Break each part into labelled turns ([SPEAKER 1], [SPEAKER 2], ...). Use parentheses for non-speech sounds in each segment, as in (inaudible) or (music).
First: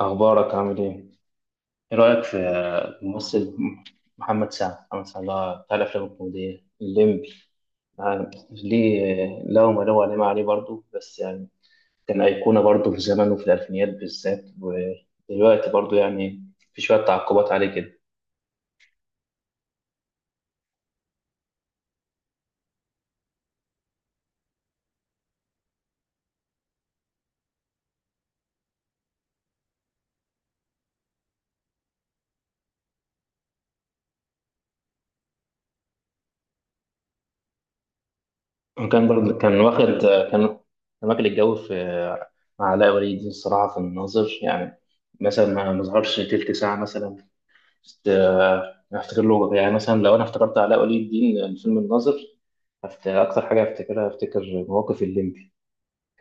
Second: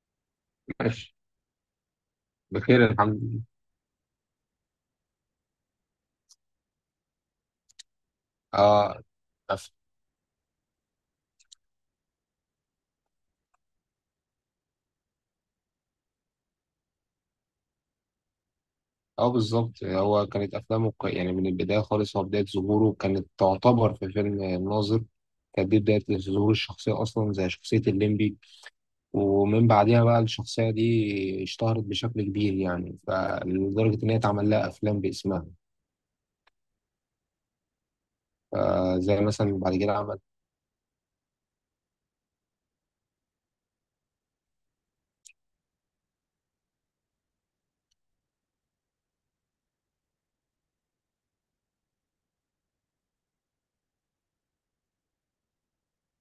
[SPEAKER 1] أخبارك عامل
[SPEAKER 2] ماشي.
[SPEAKER 1] إيه؟ إيه رأيك في
[SPEAKER 2] بخير الحمد لله.
[SPEAKER 1] الممثل محمد سعد؟ محمد سعد اللي هو بتاع الأفلام الكوميدية الليمبي، يعني
[SPEAKER 2] اه.
[SPEAKER 1] ليه
[SPEAKER 2] أف...
[SPEAKER 1] له ما له، عليه ما عليه، برضه بس يعني كان أيقونة برضه في زمنه، في الألفينيات بالذات، ودلوقتي برضه يعني في شوية تعقبات عليه كده.
[SPEAKER 2] اه، بالظبط هو كانت افلامه، يعني من البدايه خالص هو بدايه ظهوره كانت تعتبر في فيلم الناظر. كانت دي بدايه ظهور الشخصيه اصلا، زي شخصيه الليمبي. ومن بعدها بقى الشخصيه دي اشتهرت بشكل كبير، يعني فلدرجه ان هي اتعمل لها افلام باسمها.
[SPEAKER 1] وكان
[SPEAKER 2] فزي
[SPEAKER 1] برضه
[SPEAKER 2] مثلا
[SPEAKER 1] كان
[SPEAKER 2] بعد كده
[SPEAKER 1] واخد
[SPEAKER 2] عمل.
[SPEAKER 1] كان كان واكل الجو في، مع علاء ولي الدين الصراحة، في الناظر يعني. مثلا ما ظهرش تلت ساعة مثلا. است- أنا افتكر له، يعني مثلا لو انا افتكرت علاء ولي الدين فيلم الناظر، اكتر حاجة افتكرها، افتكر مواقف الليمبي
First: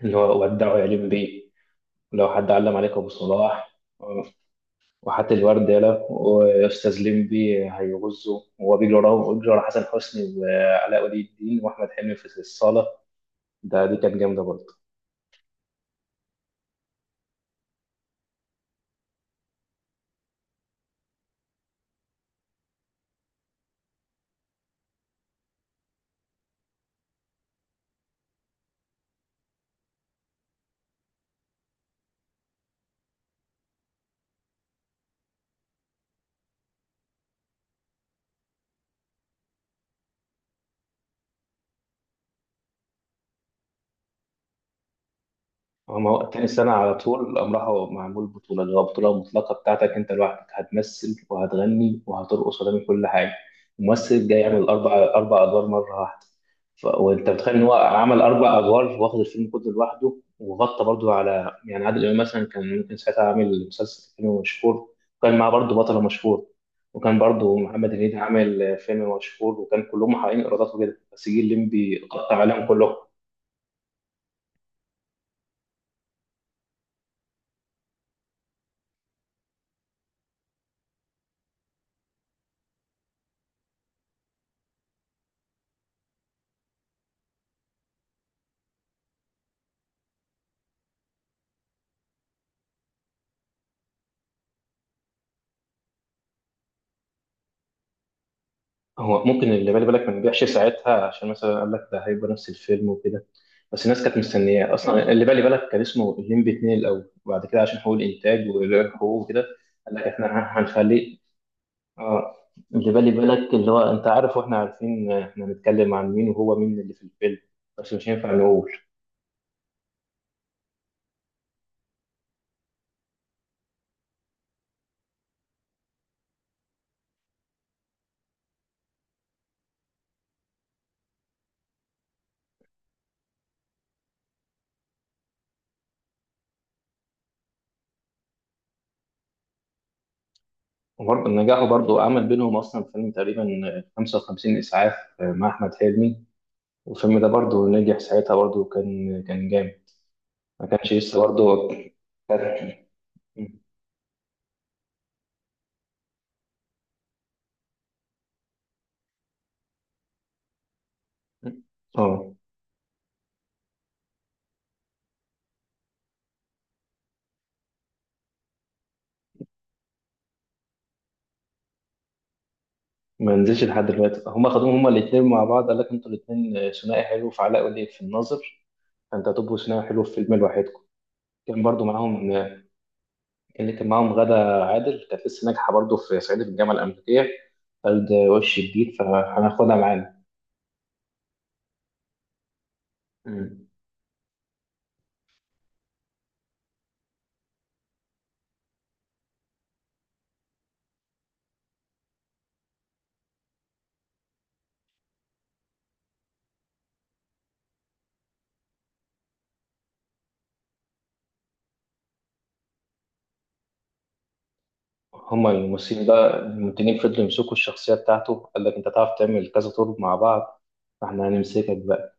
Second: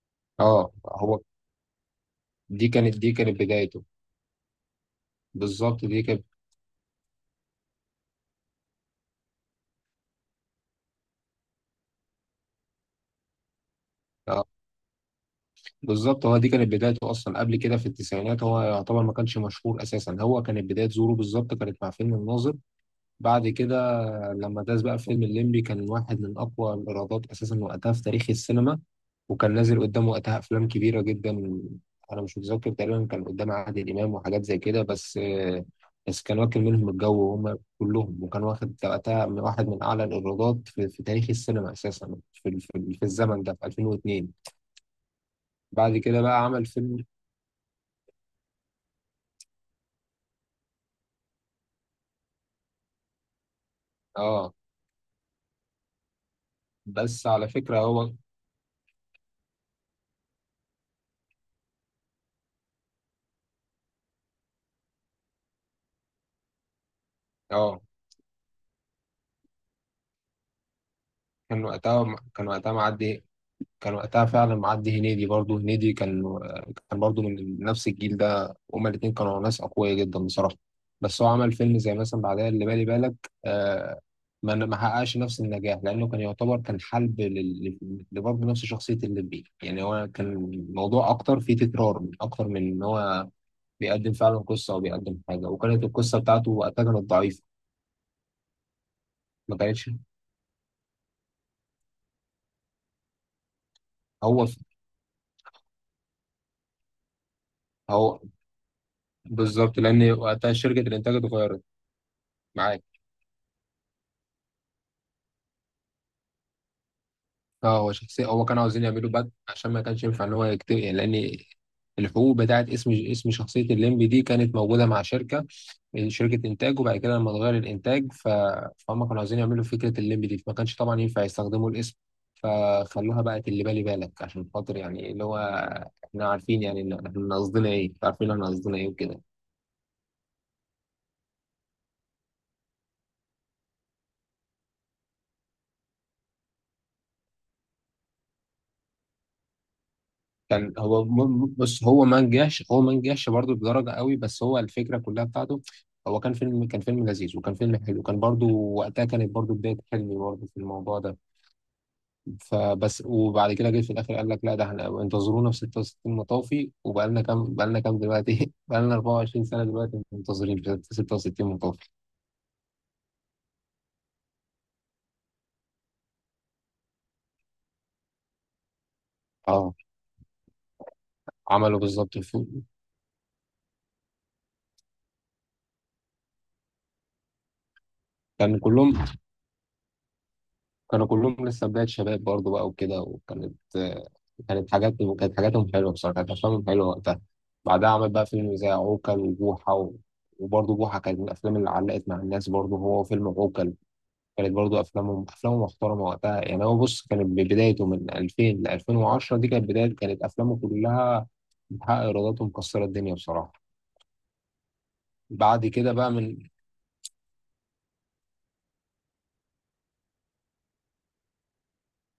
[SPEAKER 1] اللي هو
[SPEAKER 2] اه
[SPEAKER 1] ودعوا يا
[SPEAKER 2] هو
[SPEAKER 1] ليمبي، ولو حد
[SPEAKER 2] دي
[SPEAKER 1] علم عليك
[SPEAKER 2] كانت
[SPEAKER 1] ابو
[SPEAKER 2] دي كانت
[SPEAKER 1] صلاح،
[SPEAKER 2] بدايته.
[SPEAKER 1] وحتى الورد
[SPEAKER 2] بالظبط دي
[SPEAKER 1] يالا
[SPEAKER 2] كانت.
[SPEAKER 1] واستاذ ليمبي هيغزه، وهو بيجري وراه، بيجري ورا حسن حسني وعلاء ولي الدين واحمد حلمي في الصالة. ده دي كانت جامده
[SPEAKER 2] آه،
[SPEAKER 1] برضه.
[SPEAKER 2] بالظبط هو دي كانت بدايته اصلا، قبل كده في التسعينات هو يعتبر ما كانش مشهور اساسا. هو كانت بدايه ظهوره بالظبط كانت مع فيلم الناظر. بعد كده لما داس بقى في فيلم الليمبي، كان واحد من اقوى الايرادات اساسا وقتها في تاريخ السينما. وكان نازل قدامه وقتها افلام كبيره جدا. انا مش متذكر تقريبا، كان قدام عادل امام وحاجات زي كده. بس بس كان واكل منهم الجو وهم كلهم، وكان واخد وقتها من واحد من اعلى الايرادات في تاريخ السينما اساسا، في الزمن ده، في 2002. بعد
[SPEAKER 1] هما هو
[SPEAKER 2] كده بقى
[SPEAKER 1] تاني
[SPEAKER 2] عمل
[SPEAKER 1] سنه على
[SPEAKER 2] فيلم.
[SPEAKER 1] طول قام راحوا معمول بطوله، اللي هو البطوله المطلقه بتاعتك، انت لوحدك هتمثل وهتغني وهترقص وهتعمل كل حاجه. الممثل جاي
[SPEAKER 2] اه
[SPEAKER 1] يعمل اربع ادوار مره واحده.
[SPEAKER 2] بس
[SPEAKER 1] وانت
[SPEAKER 2] على
[SPEAKER 1] بتخيل ان هو
[SPEAKER 2] فكرة هو.
[SPEAKER 1] عمل اربع ادوار، واخد الفيلم كله لوحده، وغطى برضه على يعني عادل امام مثلا، كان ممكن ساعتها عامل مسلسل فيلم مشهور، وكان معاه برضه بطل مشهور، وكان برضه
[SPEAKER 2] اه
[SPEAKER 1] محمد هنيدي عامل فيلم مشهور، وكان كلهم محققين ايرادات وكده، بس جه
[SPEAKER 2] كان
[SPEAKER 1] الليمبي
[SPEAKER 2] وقتها
[SPEAKER 1] قطع
[SPEAKER 2] كان
[SPEAKER 1] عليهم
[SPEAKER 2] وقتها
[SPEAKER 1] كلهم.
[SPEAKER 2] معدي. كان وقتها فعلا معدي هنيدي. برضه هنيدي كان كان برضه من نفس الجيل ده، هما الاتنين كانوا ناس أقوياء جدا بصراحة. بس هو عمل فيلم زي مثلا بعدها اللي بالي بالك. آه ما حققش نفس النجاح، لأنه كان يعتبر كان حلب لبرضه نفس شخصية الليمبي، يعني هو كان الموضوع أكتر فيه تكرار، أكتر من إن هو بيقدم فعلا قصة أو بيقدم حاجة، وكانت القصة بتاعته وقتها كانت ضعيفة.
[SPEAKER 1] هو ممكن
[SPEAKER 2] ما
[SPEAKER 1] اللي بالي
[SPEAKER 2] كانتش.
[SPEAKER 1] بالك ما نبيعش ساعتها عشان مثلا قال لك ده هيبقى نفس الفيلم وكده، بس الناس كانت
[SPEAKER 2] هو
[SPEAKER 1] مستنياه اصلا. اللي بالي بالك كان اسمه الليمبي 2 الاول، وبعد كده عشان حقوق
[SPEAKER 2] هو
[SPEAKER 1] الانتاج والحقوق وكده
[SPEAKER 2] بالظبط،
[SPEAKER 1] قال لك
[SPEAKER 2] لان
[SPEAKER 1] احنا
[SPEAKER 2] وقتها شركه الانتاج
[SPEAKER 1] هنخليه،
[SPEAKER 2] اتغيرت.
[SPEAKER 1] اه،
[SPEAKER 2] معاك.
[SPEAKER 1] اللي بالي بالك، اللي هو انت عارف واحنا عارفين احنا هنتكلم عن مين، وهو مين اللي في الفيلم،
[SPEAKER 2] اه، هو
[SPEAKER 1] بس مش
[SPEAKER 2] شخصيا
[SPEAKER 1] هينفع
[SPEAKER 2] هو كانوا
[SPEAKER 1] نقول.
[SPEAKER 2] عاوزين يعملوا بد عشان ما كانش ينفع ان هو يكتب، يعني لان الحقوق بتاعت اسم شخصيه الليمبي دي كانت موجوده مع شركه، انتاج. وبعد كده لما اتغير الانتاج فهم كانوا عاوزين يعملوا فكره الليمبي دي، فما كانش طبعا ينفع يستخدموا الاسم. فخلوها بقت اللي بالي بالك عشان خاطر يعني اللي هو احنا عارفين، يعني إن احنا قصدنا ايه، عارفين احنا قصدنا ايه وكده.
[SPEAKER 1] وبرضه نجاحه برضه عمل بينهم اصلا فيلم تقريبا 55 اسعاف مع احمد حلمي، والفيلم ده برضه نجح ساعتها، برضه كان جامد. ما
[SPEAKER 2] كان
[SPEAKER 1] كانش
[SPEAKER 2] هو
[SPEAKER 1] لسه برضه.
[SPEAKER 2] بص هو ما نجحش، برضه
[SPEAKER 1] مم.
[SPEAKER 2] بدرجه قوي، بس هو الفكره كلها بتاعته. هو كان فيلم، كان فيلم لذيذ وكان فيلم حلو. كان برضه وقتها كانت برضه بدايه حلمي برضه في الموضوع ده.
[SPEAKER 1] اه،
[SPEAKER 2] فبس. وبعد كده جه في الاخر قال لك: لا، ده احنا انتظرونا في 66 مطافي، وبقالنا كام، بقالنا كام دلوقتي؟ (laughs) بقالنا 24 سنه دلوقتي منتظرين في 66 مطافي.
[SPEAKER 1] ما نزلش لحد دلوقتي. هما خدوهم هما الاثنين مع بعض، قال لك انتوا الاثنين ثنائي حلو في علاء ولي في الناظر، فانت هتبقوا
[SPEAKER 2] اه،
[SPEAKER 1] ثنائي حلو في فيلم لوحدكم. كان
[SPEAKER 2] عملوا
[SPEAKER 1] برضو
[SPEAKER 2] بالظبط
[SPEAKER 1] معاهم.
[SPEAKER 2] الفيلم.
[SPEAKER 1] اللي كان معاهم غادة عادل، كانت لسه ناجحه برضو في صعيدي في الجامعه الامريكيه، قال ده
[SPEAKER 2] كان
[SPEAKER 1] وش
[SPEAKER 2] كلهم
[SPEAKER 1] جديد، فهناخدها معانا.
[SPEAKER 2] كانوا كلهم لسه بداية شباب برضه بقى وكده. وكانت
[SPEAKER 1] مم.
[SPEAKER 2] كانت حاجاتهم حلوة بصراحة، كانت أفلامهم حلوة وقتها. بعدها عمل بقى فيلم زي عوكل وبوحة وبرضه بوحة كانت من الأفلام اللي علقت مع الناس، برضه هو فيلم عوكل. كانت برضه أفلامهم أفلامه محترمة وقتها، يعني هو بص كانت بدايته من 2000 ل 2010، دي كانت بداية. كانت أفلامه كلها بتحقق إيرادات ومكسرة الدنيا بصراحة.
[SPEAKER 1] هما
[SPEAKER 2] بعد كده
[SPEAKER 1] الممثلين
[SPEAKER 2] بقى
[SPEAKER 1] ده
[SPEAKER 2] من.
[SPEAKER 1] المنتجين فضلوا يمسكوا الشخصيه بتاعته، قال لك انت تعرف تعمل كذا طول مع بعض، فاحنا هنمسكك بقى.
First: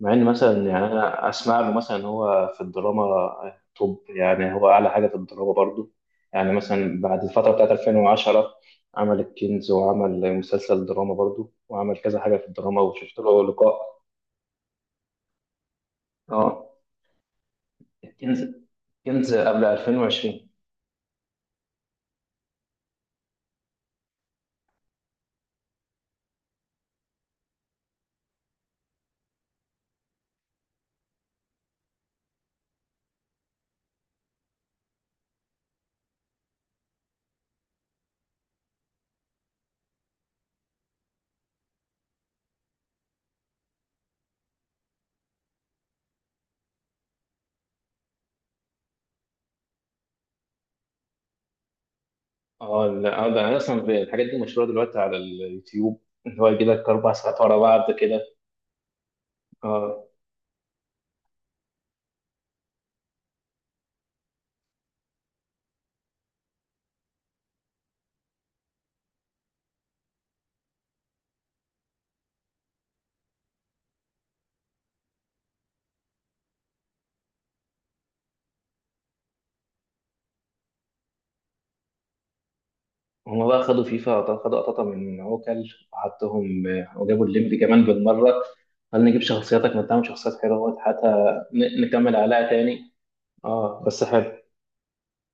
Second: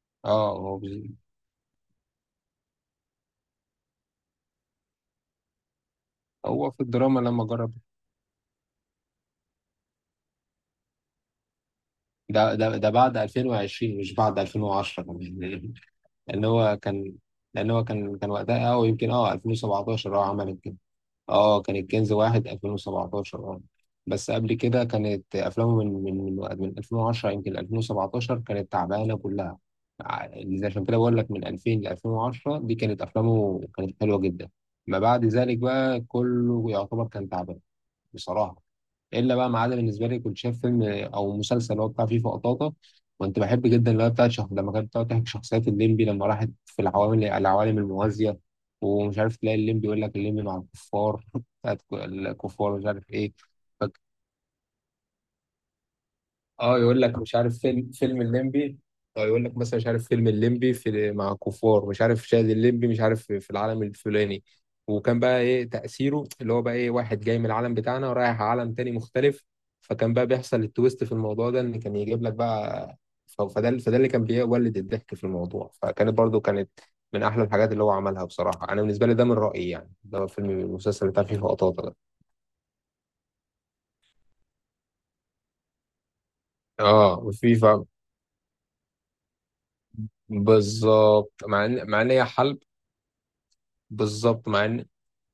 [SPEAKER 1] مع ان
[SPEAKER 2] آه
[SPEAKER 1] مثلا
[SPEAKER 2] هو
[SPEAKER 1] يعني انا اسمع له مثلا إن هو في الدراما توب، يعني هو اعلى حاجه في الدراما برضو. يعني
[SPEAKER 2] هو في
[SPEAKER 1] مثلا
[SPEAKER 2] الدراما
[SPEAKER 1] بعد
[SPEAKER 2] لما
[SPEAKER 1] الفتره بتاعت
[SPEAKER 2] جرب.
[SPEAKER 1] 2010 عمل الكنز وعمل مسلسل دراما برضو، وعمل كذا حاجه في
[SPEAKER 2] ده ده
[SPEAKER 1] الدراما،
[SPEAKER 2] ده بعد
[SPEAKER 1] وشفت له لقاء.
[SPEAKER 2] 2020 مش بعد 2010 كمان. (laughs) لان
[SPEAKER 1] اه،
[SPEAKER 2] هو كان لان هو كان كان
[SPEAKER 1] الكنز،
[SPEAKER 2] وقتها يمكن
[SPEAKER 1] الكنز قبل
[SPEAKER 2] 2017. اه
[SPEAKER 1] 2020.
[SPEAKER 2] عملت كده. اه كان الكنز واحد 2017. اه. بس قبل كده كانت افلامه من 2010 يمكن 2017 كانت تعبانه كلها. اللي عشان كده بقول لك من 2000 ل 2010 دي كانت افلامه كانت حلوه جدا. ما بعد ذلك بقى كله يعتبر كان تعبان بصراحه. الا بقى ما عدا بالنسبه لي كنت شايف فيلم او مسلسل اللي هو بتاع فيفا قطاطا. كنت بحب جدا اللي هو بتاع لما كانت بتقعد تحكي شخصيات الليمبي، لما راحت في العوالم الموازيه، ومش عارف، تلاقي الليمبي يقول لك الليمبي مع الكفار (laughs) بتاعت الكفار مش
[SPEAKER 1] اه،
[SPEAKER 2] عارف
[SPEAKER 1] لا آه،
[SPEAKER 2] ايه.
[SPEAKER 1] ده أنا اصلا الحاجات دي مشهوره دلوقتي على اليوتيوب، اللي هو يجي
[SPEAKER 2] اه،
[SPEAKER 1] لك
[SPEAKER 2] يقول
[SPEAKER 1] اربع
[SPEAKER 2] لك مش
[SPEAKER 1] ساعات ورا
[SPEAKER 2] عارف فيلم
[SPEAKER 1] بعض كده.
[SPEAKER 2] فيلم الليمبي. اه، يقول لك مثلا مش عارف
[SPEAKER 1] اه،
[SPEAKER 2] فيلم الليمبي في مع كفار، مش عارف شاهد الليمبي، مش عارف في العالم الفلاني. وكان بقى ايه تأثيره اللي هو بقى ايه؟ واحد جاي من العالم بتاعنا ورايح عالم تاني مختلف، فكان بقى بيحصل التويست في الموضوع ده، ان كان يجيب لك بقى. فده اللي كان بيولد الضحك في الموضوع. فكانت برضو كانت من احلى الحاجات اللي هو عملها بصراحة، انا بالنسبة لي ده من رأيي يعني، ده فيلم المسلسل بتاع فيه لقطات ده.
[SPEAKER 1] هم بقى خدوا فيفا، خدوا قططه من عوكل، وحطهم آه،
[SPEAKER 2] اه.
[SPEAKER 1] وجابوا الليمبي كمان
[SPEAKER 2] وفيفا
[SPEAKER 1] بالمره. هل نجيب شخصياتك؟ من تعمل شخصيات حلوة حتى
[SPEAKER 2] بالظبط. مع ان مع ان
[SPEAKER 1] نكمل
[SPEAKER 2] هي
[SPEAKER 1] عليها تاني. اه بس حلو.
[SPEAKER 2] بالظبط مع ان.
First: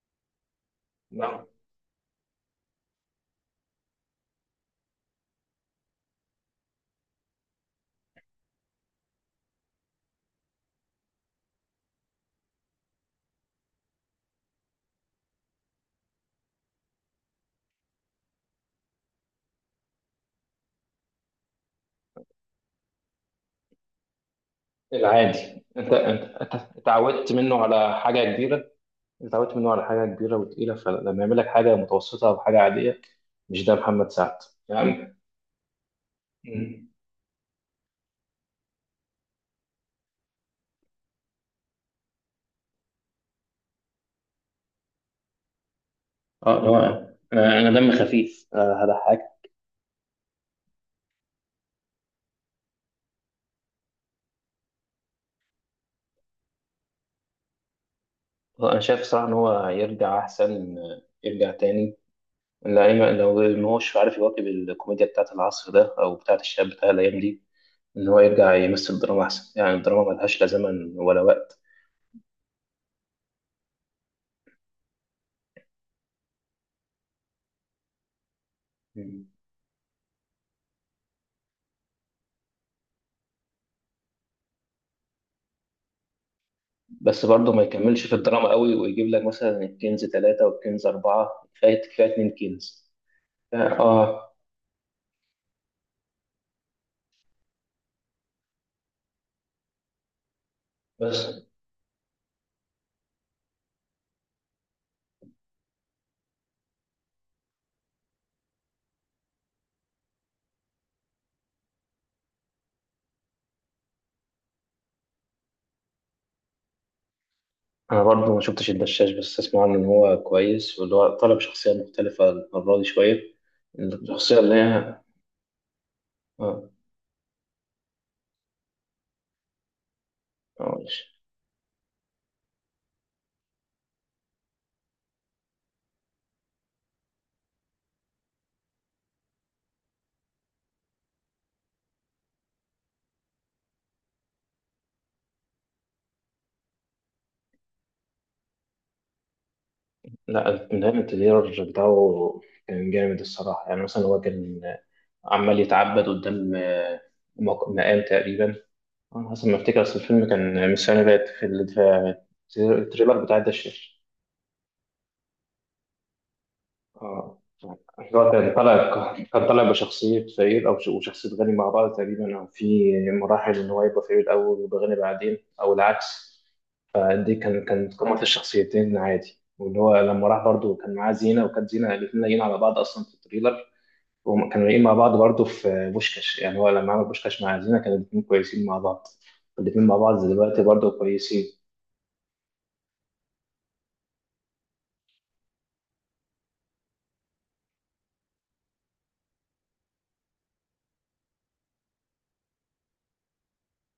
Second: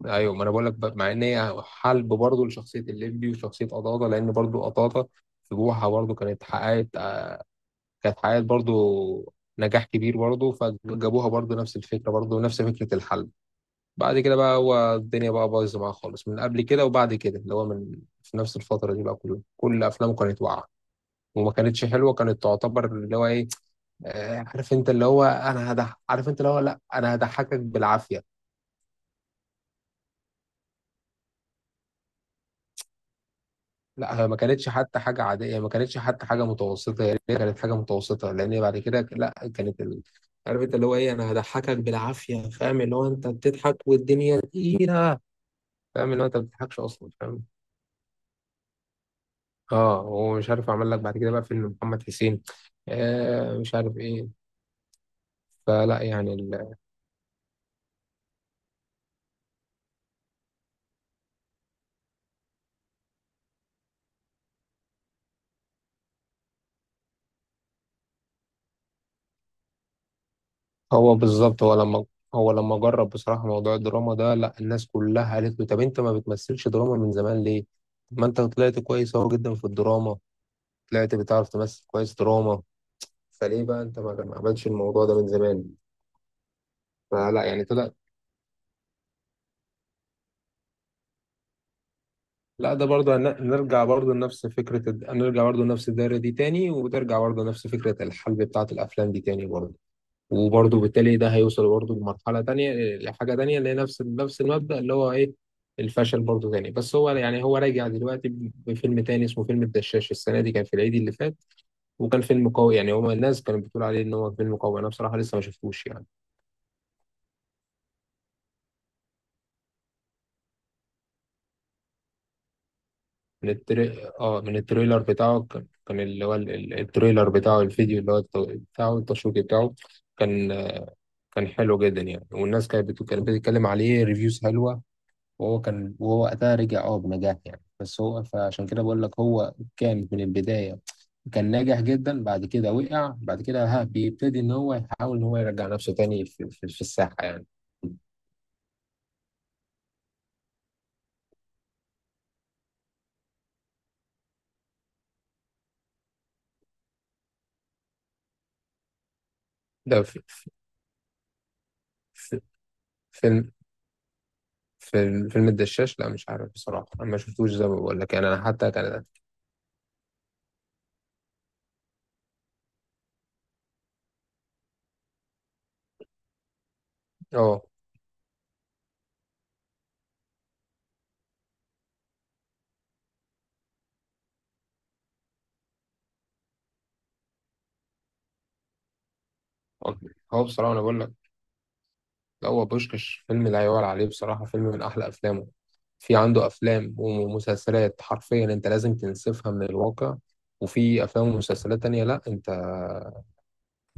[SPEAKER 2] ايوه، ما انا بقول لك، مع ان
[SPEAKER 1] نعم.
[SPEAKER 2] هي حلب برضه لشخصيه الليمبي وشخصيه قطاطه، لان برضه قطاطه في بوحه برضه كانت حققت، برضه نجاح كبير برضه، فجابوها برضه نفس الفكره، برضه نفس فكره الحلب. بعد كده بقى هو الدنيا بقى بايظه معاه خالص من قبل كده. وبعد كده اللي هو من في نفس الفتره دي بقى كلها، كل افلامه كانت واقعه وما كانتش حلوه. كانت تعتبر اللي هو ايه، عارف انت اللي هو
[SPEAKER 1] العادي
[SPEAKER 2] انا
[SPEAKER 1] انت
[SPEAKER 2] هضحك،
[SPEAKER 1] انت
[SPEAKER 2] عارف انت اللي هو لا، انا
[SPEAKER 1] اتعودت
[SPEAKER 2] هضحكك
[SPEAKER 1] منه على
[SPEAKER 2] بالعافيه.
[SPEAKER 1] حاجة كبيرة، اتعودت منه على حاجة كبيرة وتقيلة، فلما يعمل لك حاجة متوسطة أو حاجة عادية، مش ده محمد
[SPEAKER 2] لا، هي
[SPEAKER 1] سعد.
[SPEAKER 2] ما كانتش حتى
[SPEAKER 1] يعني.
[SPEAKER 2] حاجة عادية، ما كانتش حتى حاجة
[SPEAKER 1] مم.
[SPEAKER 2] متوسطة. هي كانت حاجة متوسطة، لأن هي بعد كده لا كانت عارف انت اللي هو ايه، انا هضحكك بالعافية، فاهم؟ اللي هو انت بتضحك والدنيا تقيلة. فاهم اللي هو انت ما
[SPEAKER 1] اه، اللي هو
[SPEAKER 2] بتضحكش اصلا، فاهم؟
[SPEAKER 1] انا، أنا دم خفيف آه، هضحك.
[SPEAKER 2] اه، ومش عارف اعمل لك بعد كده بقى فيلم محمد حسين. مش عارف ايه. فلا يعني
[SPEAKER 1] هو انا شايف صراحه ان هو يرجع احسن آه، يرجع تاني، لأن لو ما هوش عارف يواكب الكوميديا بتاعت العصر ده او بتاعت الشباب بتاع الايام دي، إن هو يرجع يمثل دراما أحسن، يعني الدراما ملهاش لا زمن
[SPEAKER 2] هو
[SPEAKER 1] ولا وقت.
[SPEAKER 2] بالظبط هو لما جرب بصراحة موضوع الدراما ده، لا الناس كلها قالت له: طب انت ما بتمثلش دراما من زمان ليه؟ ما انت طلعت كويس
[SPEAKER 1] مم.
[SPEAKER 2] اهو جدا في الدراما، طلعت بتعرف تمثل كويس دراما. فليه بقى انت ما عملتش الموضوع ده من زمان؟
[SPEAKER 1] بس
[SPEAKER 2] فلا
[SPEAKER 1] برضه ما
[SPEAKER 2] يعني طلع.
[SPEAKER 1] يكملش في الدراما قوي ويجيب لك مثلا الكنز ثلاثة والكنز أربعة، كفاية كفاية اتنين
[SPEAKER 2] لا، ده
[SPEAKER 1] كنز.
[SPEAKER 2] برضه
[SPEAKER 1] ف- آه
[SPEAKER 2] نرجع برضه لنفس الدايرة دي تاني. وترجع برضه لنفس فكرة الحلب بتاعة الأفلام دي تاني برضه. وبرضه بالتالي ده
[SPEAKER 1] بس
[SPEAKER 2] هيوصل برضه لمرحلة تانية لحاجة تانية، اللي هي نفس، المبدأ اللي هو إيه؟ الفشل برضه تاني. بس هو يعني هو راجع دلوقتي بفيلم تاني اسمه فيلم الدشاش. السنة دي كان في العيد اللي فات. وكان فيلم قوي، يعني هو الناس كانت بتقول عليه إن هو فيلم قوي. أنا بصراحة لسه ما شفتوش يعني.
[SPEAKER 1] أنا برضه ما شفتش الدشاش، بس أسمع عنه إن هو كويس، واللي هو طلب شخصية مختلفة المرة دي شوية. الشخصية اللي
[SPEAKER 2] من
[SPEAKER 1] هي
[SPEAKER 2] التريلر بتاعه كان، اللي هو
[SPEAKER 1] آه.
[SPEAKER 2] التريلر بتاعه، الفيديو اللي هو بتاعه التشويق بتاعه، كان،
[SPEAKER 1] آه،
[SPEAKER 2] حلو جدا يعني. والناس كانت بتتكلم عليه ريفيوز حلوة. وهو كان، وهو وقتها رجع بنجاح يعني. بس هو فعشان كده بقول لك هو كان من البداية كان ناجح جدا. بعد كده وقع، بعد كده ها بيبتدي ان هو يحاول ان هو يرجع نفسه تاني في، في الساحة يعني.
[SPEAKER 1] لا النهاية التغيير بتاعه كان جامد الصراحة، يعني مثلا هو كان عمال يتعبد قدام آه، مقام تقريبا. انا حسب ما افتكر اصل
[SPEAKER 2] ده
[SPEAKER 1] الفيلم كان من السنه اللي فاتت في
[SPEAKER 2] في-
[SPEAKER 1] في التريلر بتاع
[SPEAKER 2] فيلم
[SPEAKER 1] الدشاش.
[SPEAKER 2] الدشاش. لا مش عارف بصراحة، أنا ما
[SPEAKER 1] اه،
[SPEAKER 2] شفتوش زي ما بقول لك
[SPEAKER 1] اللي
[SPEAKER 2] يعني.
[SPEAKER 1] هو
[SPEAKER 2] أنا
[SPEAKER 1] كان
[SPEAKER 2] حتى كان.
[SPEAKER 1] طالع، كان طالع بشخصيه فقير او وشخصيه غني مع بعض تقريبا، او في مراحل ان هو يبقى فقير الاول ويبقى غني بعدين او العكس. دي
[SPEAKER 2] اه،
[SPEAKER 1] كان قمة الشخصيتين عادي، واللي هو لما راح برضه كان معاه زينة، وكانت زينة الاتنين لاقيين على بعض أصلا في التريلر، وكانوا لاقيين مع بعض برضه في بوشكاش. يعني هو لما عمل بوشكاش مع زينة كانوا الاتنين كويسين مع بعض، الاتنين مع بعض
[SPEAKER 2] هو
[SPEAKER 1] دلوقتي
[SPEAKER 2] بصراحة أنا
[SPEAKER 1] برضه
[SPEAKER 2] بقول لك
[SPEAKER 1] كويسين.
[SPEAKER 2] لا، هو بوشكش فيلم لا يعلى عليه بصراحة، فيلم من أحلى أفلامه. في عنده أفلام ومسلسلات حرفيا أنت لازم تنسفها من الواقع، وفي أفلام ومسلسلات تانية لا أنت،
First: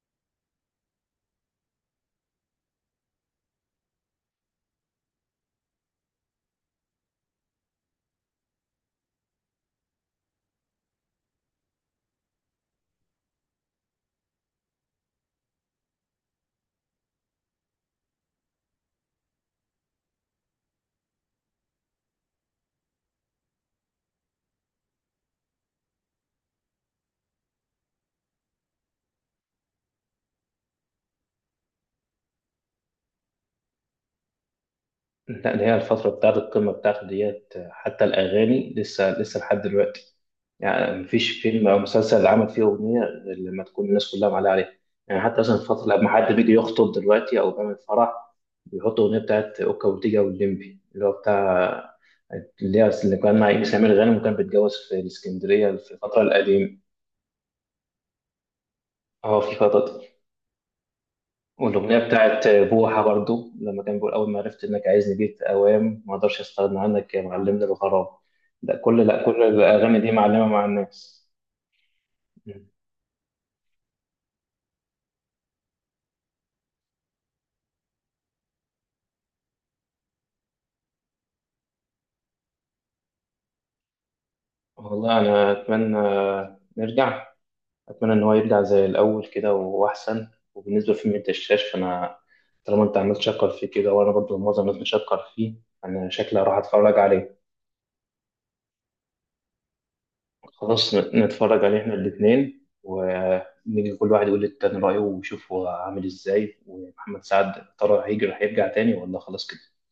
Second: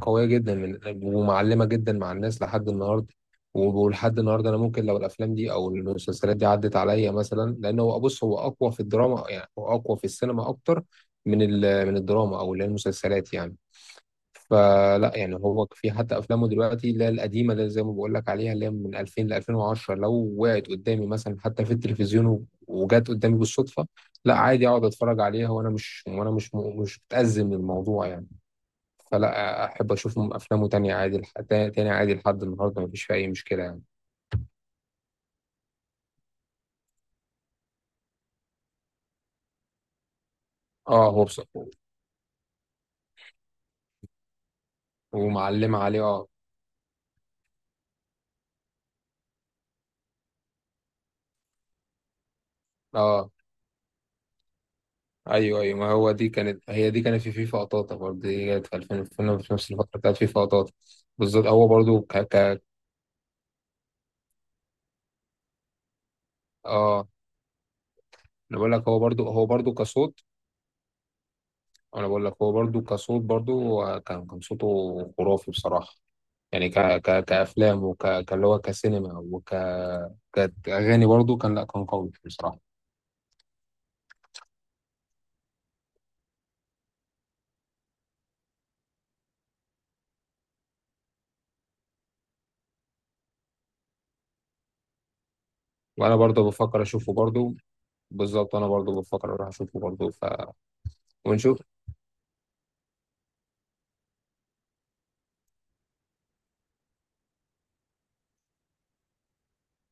[SPEAKER 2] قوية جدا من، ومعلمة جدا مع الناس لحد النهاردة. ولحد النهاردة أنا ممكن لو الأفلام دي أو المسلسلات دي عدت عليا مثلا، لأن هو بص هو أقوى في الدراما، يعني هو أقوى في السينما أكتر من الدراما أو اللي هي المسلسلات يعني. فلا يعني هو في حتى افلامه دلوقتي اللي هي القديمه اللي زي ما بقول لك عليها اللي هي من 2000 ل 2010، لو وقعت قدامي مثلا حتى في التلفزيون وجت قدامي بالصدفه، لا عادي اقعد اتفرج عليها وانا مش، مش متأزم من الموضوع يعني. فلا احب اشوف افلامه تاني عادي، تاني عادي لحد النهارده، مفيش فيها اي مشكله يعني.
[SPEAKER 1] لا اللي هي الفترة بتاعت القمة بتاعته ديت حتى الأغاني لسه لسه لحد دلوقتي، يعني
[SPEAKER 2] اه، هو بص
[SPEAKER 1] مفيش فيلم أو مسلسل عمل فيه أغنية غير لما تكون الناس كلها معلقة عليها. يعني حتى مثلا
[SPEAKER 2] ومعلمه
[SPEAKER 1] الفترة
[SPEAKER 2] عليه.
[SPEAKER 1] لما
[SPEAKER 2] اه.
[SPEAKER 1] حد بيجي يخطب دلوقتي أو بيعمل فرح، بيحط أغنية بتاعت أوكا وتيجا والليمبي اللي هو بتاع، اللي هي اللي
[SPEAKER 2] اه،
[SPEAKER 1] كان مع إيمي سمير غانم، وكان بيتجوز في
[SPEAKER 2] ايوه
[SPEAKER 1] الإسكندرية،
[SPEAKER 2] ايوه،
[SPEAKER 1] في
[SPEAKER 2] ما هو
[SPEAKER 1] الفترة القديمة.
[SPEAKER 2] دي كانت في فيفا قطاطا برضه، دي كانت في 2000،
[SPEAKER 1] أه
[SPEAKER 2] في
[SPEAKER 1] في
[SPEAKER 2] نفس الفتره
[SPEAKER 1] فترة.
[SPEAKER 2] بتاعت فيفا قطاطا. بالظبط هو
[SPEAKER 1] والأغنية
[SPEAKER 2] برضه.
[SPEAKER 1] بتاعت بوحة برضو لما كان بيقول أول ما عرفت إنك عايزني جيت أوام، ما أقدرش أستغنى
[SPEAKER 2] اه،
[SPEAKER 1] عنك يا معلمنا الغرام.
[SPEAKER 2] انا بقول
[SPEAKER 1] لا
[SPEAKER 2] لك هو
[SPEAKER 1] كل لا
[SPEAKER 2] برضو،
[SPEAKER 1] كل
[SPEAKER 2] هو برضو
[SPEAKER 1] الأغاني دي
[SPEAKER 2] كصوت.
[SPEAKER 1] معلمة مع الناس.
[SPEAKER 2] انا بقول لك هو
[SPEAKER 1] مم.
[SPEAKER 2] برضو كصوت. برضو هو كان، صوته خرافي بصراحة. يعني ك ك كأفلام كاللي هو كسينما كأغاني برضو، كان لا كان قوي بصراحة.
[SPEAKER 1] والله أنا أتمنى نرجع، أتمنى إن هو يرجع زي الأول كده وأحسن. وبالنسبة لفيلم أنت الشاش، فأنا طالما أنت عمال تشكر فيه كده، وأنا برضو معظم الناس بتشكر فيه، أنا
[SPEAKER 2] وانا
[SPEAKER 1] شكلي
[SPEAKER 2] برضو
[SPEAKER 1] هروح
[SPEAKER 2] بفكر
[SPEAKER 1] أتفرج
[SPEAKER 2] اشوفه
[SPEAKER 1] عليه.
[SPEAKER 2] برضو. بالظبط انا برضو بفكر اروح اشوفه برضو ف.
[SPEAKER 1] خلاص
[SPEAKER 2] ونشوف
[SPEAKER 1] نتفرج عليه احنا الاثنين، ونيجي كل واحد يقول للتاني رأيه، ويشوف هو عامل ازاي، ومحمد سعد يا ترى هيجي هيرجع تاني ولا خلاص كده.